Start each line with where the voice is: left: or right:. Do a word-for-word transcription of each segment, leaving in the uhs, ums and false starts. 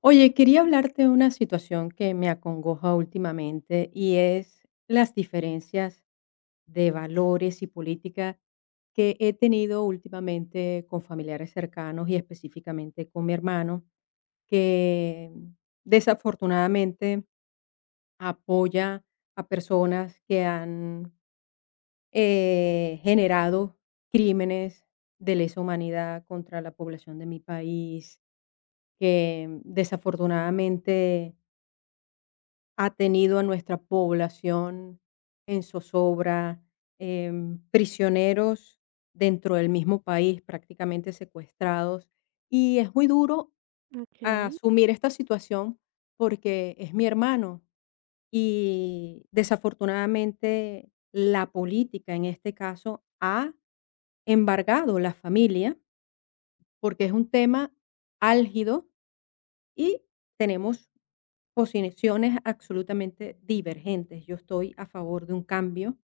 left: Oye, quería hablarte de una situación que me acongoja últimamente y es las diferencias de valores y política que he tenido últimamente con familiares cercanos y específicamente con mi hermano, que desafortunadamente apoya a personas que han eh, generado crímenes de lesa humanidad contra la población de mi país, que desafortunadamente ha tenido a nuestra población en zozobra, em, prisioneros dentro del mismo país, prácticamente secuestrados. Y es muy duro
right: Okey,
left: asumir esta situación porque es mi hermano y desafortunadamente la política en este caso ha embargado la familia porque es un tema álgido y tenemos posiciones absolutamente divergentes. Yo estoy a favor de un cambio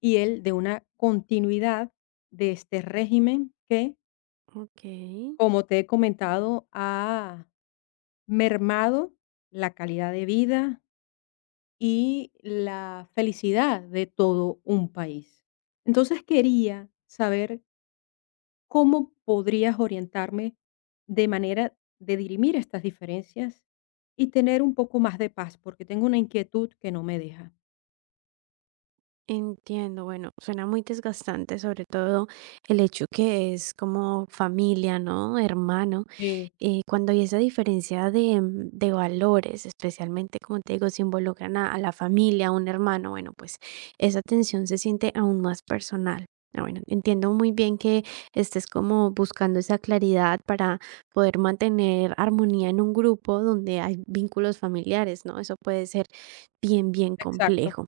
left: y él de una continuidad de este régimen que,
right: okey,
left: como te he comentado, ha mermado la calidad de vida y la felicidad de todo un país. Entonces quería saber, ¿cómo podrías orientarme de manera de dirimir estas diferencias y tener un poco más de paz? Porque tengo una inquietud que no me deja.
right: entiendo. Bueno, suena muy desgastante, sobre todo el hecho que es como familia, ¿no? Hermano.
left: Sí,
right: Eh, cuando hay esa diferencia de, mm, de valores, especialmente, como te digo, si involucran a, a la familia, a un hermano, bueno, pues esa tensión se siente aún más personal. Ah, Bueno, entiendo muy bien que estés como buscando esa claridad para poder mantener armonía en un grupo donde hay vínculos familiares, ¿no? Eso puede ser bien, bien
left: exacto.
right: complejo.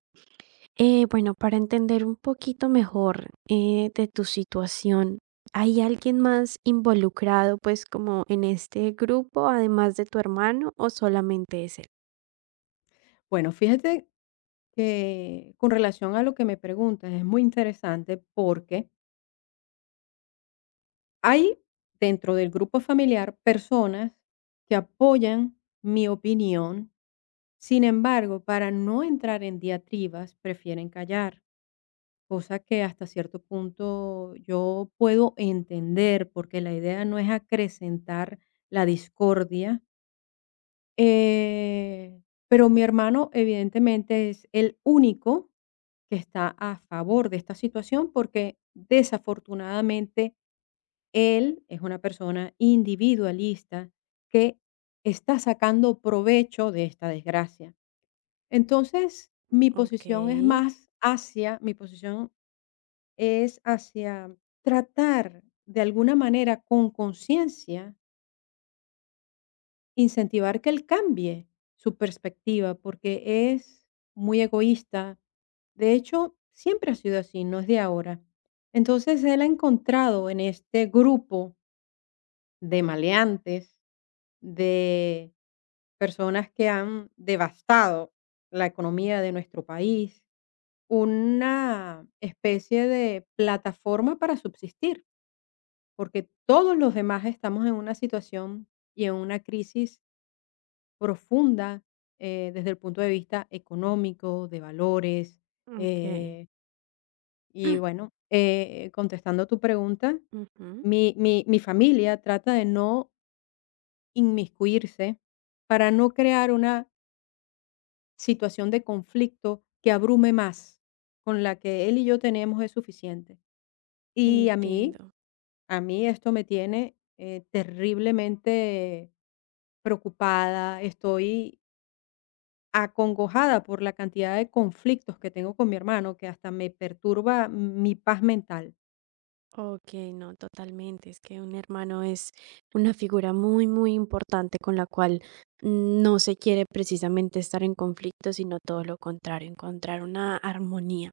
right: Eh, bueno, para entender un poquito mejor eh, de tu situación, ¿hay alguien más involucrado pues como en este grupo, además de tu hermano, o solamente es él?
left: Bueno, fíjate que con relación a lo que me preguntas es muy interesante porque hay dentro del grupo familiar personas que apoyan mi opinión, sin embargo, para no entrar en diatribas, prefieren callar. Cosa que hasta cierto punto yo puedo entender, porque la idea no es acrecentar la discordia. Eh, pero mi hermano evidentemente es el único que está a favor de esta situación porque desafortunadamente él es una persona individualista que está sacando provecho de esta desgracia. Entonces, mi
right: Ok,
left: posición es más hacia, mi posición es hacia tratar de alguna manera con conciencia incentivar que él cambie su perspectiva porque es muy egoísta. De hecho, siempre ha sido así, no es de ahora. Entonces, él ha encontrado en este grupo de maleantes, de personas que han devastado la economía de nuestro país, una especie de plataforma para subsistir. Porque todos los demás estamos en una situación y en una crisis profunda, eh, desde el punto de vista económico, de valores.
right: ok.
left: eh, y bueno, eh, contestando tu pregunta,
right: Ujú.
left: mi, mi, mi familia trata de no inmiscuirse para no crear una situación de conflicto que abrume más. Con la que él y yo tenemos es suficiente. Y a mí
right: Entiendo.
left: a mí esto me tiene, eh, terriblemente preocupada. Estoy acongojada por la cantidad de conflictos que tengo con mi hermano, que hasta me perturba mi paz mental.
right: Ok, no, totalmente. Es que un hermano es una figura muy, muy importante con la cual no se quiere precisamente estar en conflicto, sino todo lo contrario, encontrar una armonía.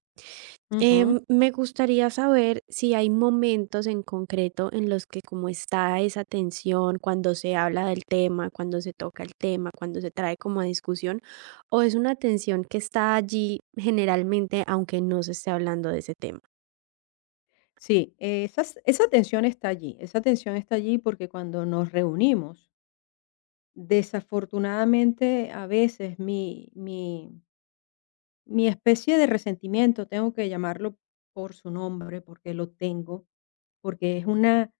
left: Ujú.
right: Em, me gustaría saber si hay momentos en concreto en los que como está esa tensión, cuando se habla del tema, cuando se toca el tema, cuando se trae como a discusión, o es una tensión que está allí generalmente, aunque no se esté hablando de ese tema.
left: Sí, eh, esas esa tensión está allí, esa tensión está allí porque cuando nos reunimos, desafortunadamente, a veces mi mi mi especie de resentimiento, tengo que llamarlo por su nombre, porque lo tengo, porque es una,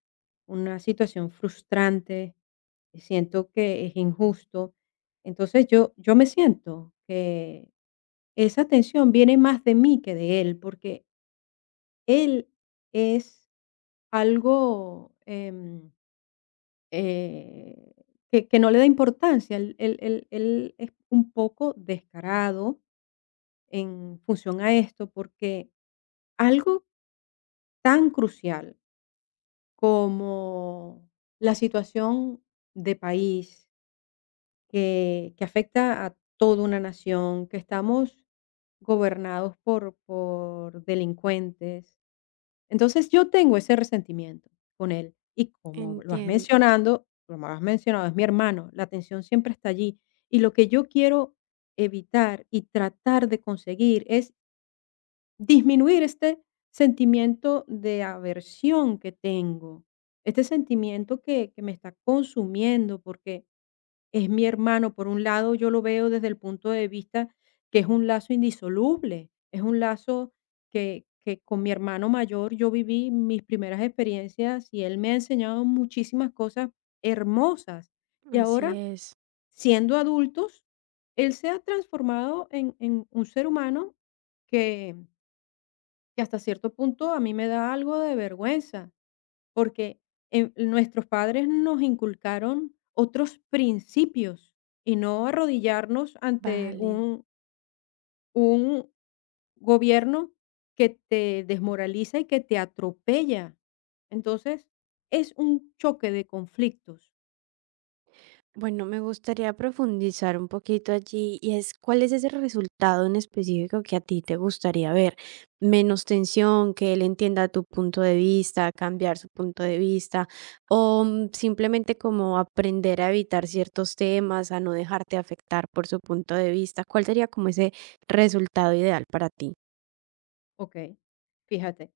left: una situación frustrante, y siento que es injusto. Entonces yo, yo me siento que esa tensión viene más de mí que de él, porque él es algo em, eh, que, que no le da importancia. Él, él- él- él es un poco descarado, en función a esto, porque algo tan crucial como la situación de país que, que afecta a toda una nación, que estamos gobernados por, por delincuentes. Entonces yo tengo ese resentimiento con él y como lo has
right: Entiendo.
left: mencionado, como lo has mencionado, es mi hermano, la atención siempre está allí y lo que yo quiero evitar y tratar de conseguir es disminuir este sentimiento de aversión que tengo, este sentimiento que, que me está consumiendo, porque es mi hermano, por un lado yo lo veo desde el punto de vista que es un lazo indisoluble, es un lazo que, que con mi hermano mayor yo viví mis primeras experiencias y él me ha enseñado muchísimas cosas hermosas. Y
right: Así
left: ahora
right: es,
left: siendo adultos, él se ha transformado en, en un ser humano que hasta cierto punto a mí me da algo de vergüenza, porque em, nuestros padres nos inculcaron otros principios y no arrodillarnos ante
right: vale.
left: un, un gobierno que te desmoraliza y que te atropella. Entonces, es un choque de conflictos.
right: Bueno, me gustaría profundizar un poquito allí y es cuál es ese resultado en específico que a ti te gustaría ver. Menos tensión, que él entienda tu punto de vista, cambiar su punto de vista o mm, simplemente como aprender a evitar ciertos temas, a no dejarte afectar por su punto de vista. ¿Cuál sería como ese resultado ideal para ti?
left: Ok, fíjate,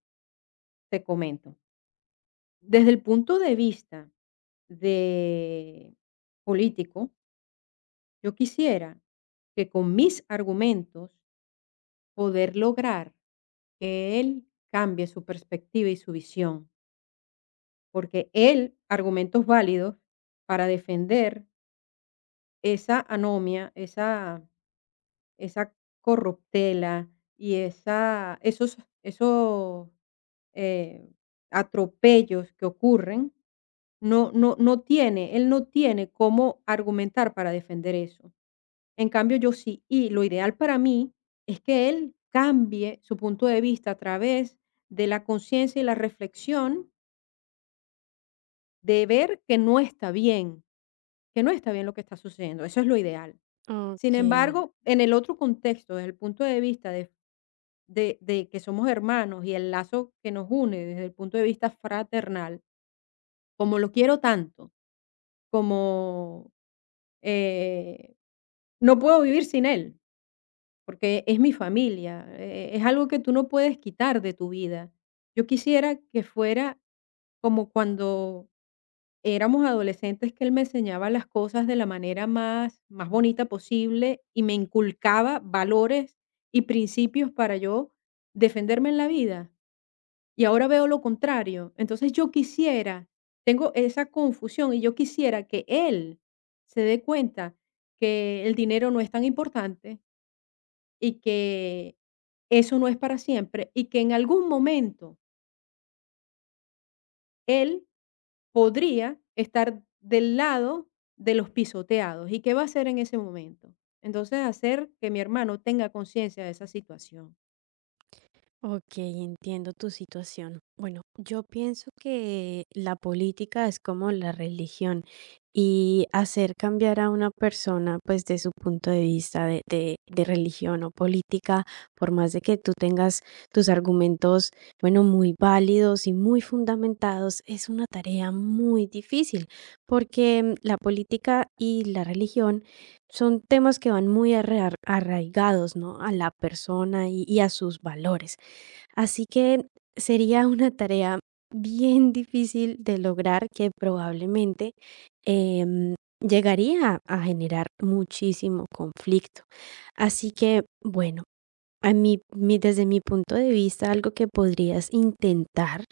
left: te comento. Desde el punto de vista de político, yo quisiera que con mis argumentos poder lograr que él cambie su perspectiva y su visión, porque él argumentos válidos para defender esa anomia, esa esa corruptela y esa esos esos, eh, atropellos que ocurren, no no no tiene él, no tiene cómo argumentar para defender eso. En cambio, yo sí, y lo ideal para mí es que él cambie su punto de vista a través de la conciencia y la reflexión de ver que no está bien, que no está bien lo que está sucediendo. Eso es lo ideal. Sin
right: Ok.
left: embargo, en el otro contexto, desde el punto de vista de, de, de que somos hermanos y el lazo que nos une desde el punto de vista fraternal, como lo quiero tanto, como eh, no puedo vivir sin él, porque es mi familia, eh, es algo que tú no puedes quitar de tu vida. Yo quisiera que fuera como cuando éramos adolescentes, que él me enseñaba las cosas de la manera más más bonita posible y me inculcaba valores y principios para yo defenderme en la vida, y ahora veo lo contrario. Entonces, yo quisiera, tengo esa confusión, y yo quisiera que él se dé cuenta que el dinero no es tan importante y que eso no es para siempre, y que en algún momento él podría estar del lado de los pisoteados. ¿Y qué va a hacer en ese momento? Entonces, hacer que mi hermano tenga conciencia de esa situación,
right: Ok, entiendo tu situación. Bueno, yo pienso que la política es como la religión y hacer cambiar a una persona pues de su punto de vista de, de- de religión o política, por más de que tú tengas tus argumentos, bueno, muy válidos y muy fundamentados, es una tarea muy difícil porque mm, la política y la religión son temas que van muy arra- arraigados, ¿no? A la persona y y a sus valores. Así que sería una tarea bien difícil de lograr que probablemente em, llegaría a generar muchísimo conflicto. Así que, bueno, a mí, mi- desde mi punto de vista, algo que podrías intentar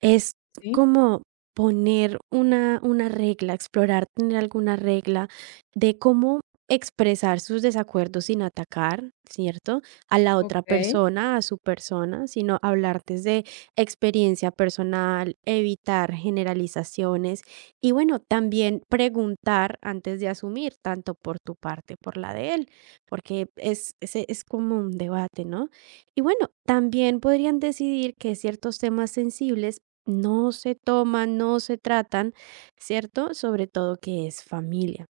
right: es
left: ¿sí?
right: como poner una una regla, explorar tener alguna regla de cómo expresar sus desacuerdos sin atacar, ¿cierto? A la otra
left: Ok,
right: persona, a su persona, sino hablar desde experiencia personal, evitar generalizaciones y, bueno, también preguntar antes de asumir, tanto por tu parte, por la de él, porque es ese es como un debate, ¿no? Y, bueno, también podrían decidir que ciertos temas sensibles no se toman, no se tratan, ¿cierto? Sobre todo que es familia.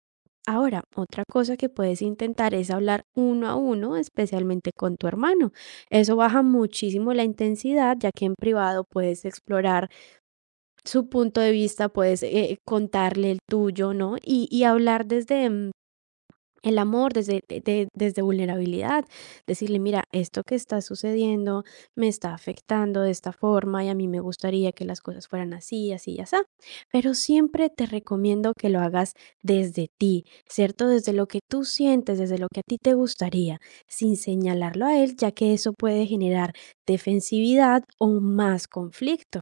right: Ahora, otra cosa que puedes intentar es hablar uno a uno, especialmente con tu hermano. Eso baja muchísimo la intensidad, ya que en privado puedes explorar su punto de vista, puedes eh, contarle el tuyo, ¿no? Y, y hablar desde, mm, el amor desde, de- de- desde vulnerabilidad, decirle, mira, esto que está sucediendo me está afectando de esta forma y a mí me gustaría que las cosas fueran así, así y así. Pero siempre te recomiendo que lo hagas desde ti, ¿cierto? Desde lo que tú sientes, desde lo que a ti te gustaría, sin señalarlo a él, ya que eso puede generar defensividad o más conflicto.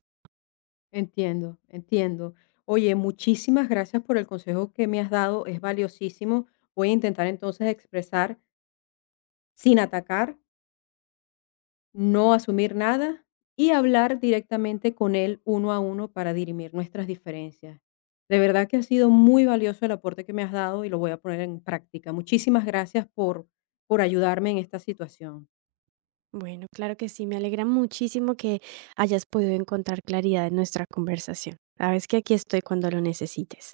left: entiendo, entiendo. Oye, muchísimas gracias por el consejo que me has dado, es valiosísimo. Voy a intentar entonces expresar sin atacar, no asumir nada y hablar directamente con él uno a uno para dirimir nuestras diferencias. De verdad que ha sido muy valioso el aporte que me has dado y lo voy a poner en práctica. Muchísimas gracias por, por ayudarme en esta situación.
right: Bueno, claro que sí, me alegra muchísimo que hayas podido encontrar claridad en nuestra conversación. Sabes que aquí estoy cuando lo necesites.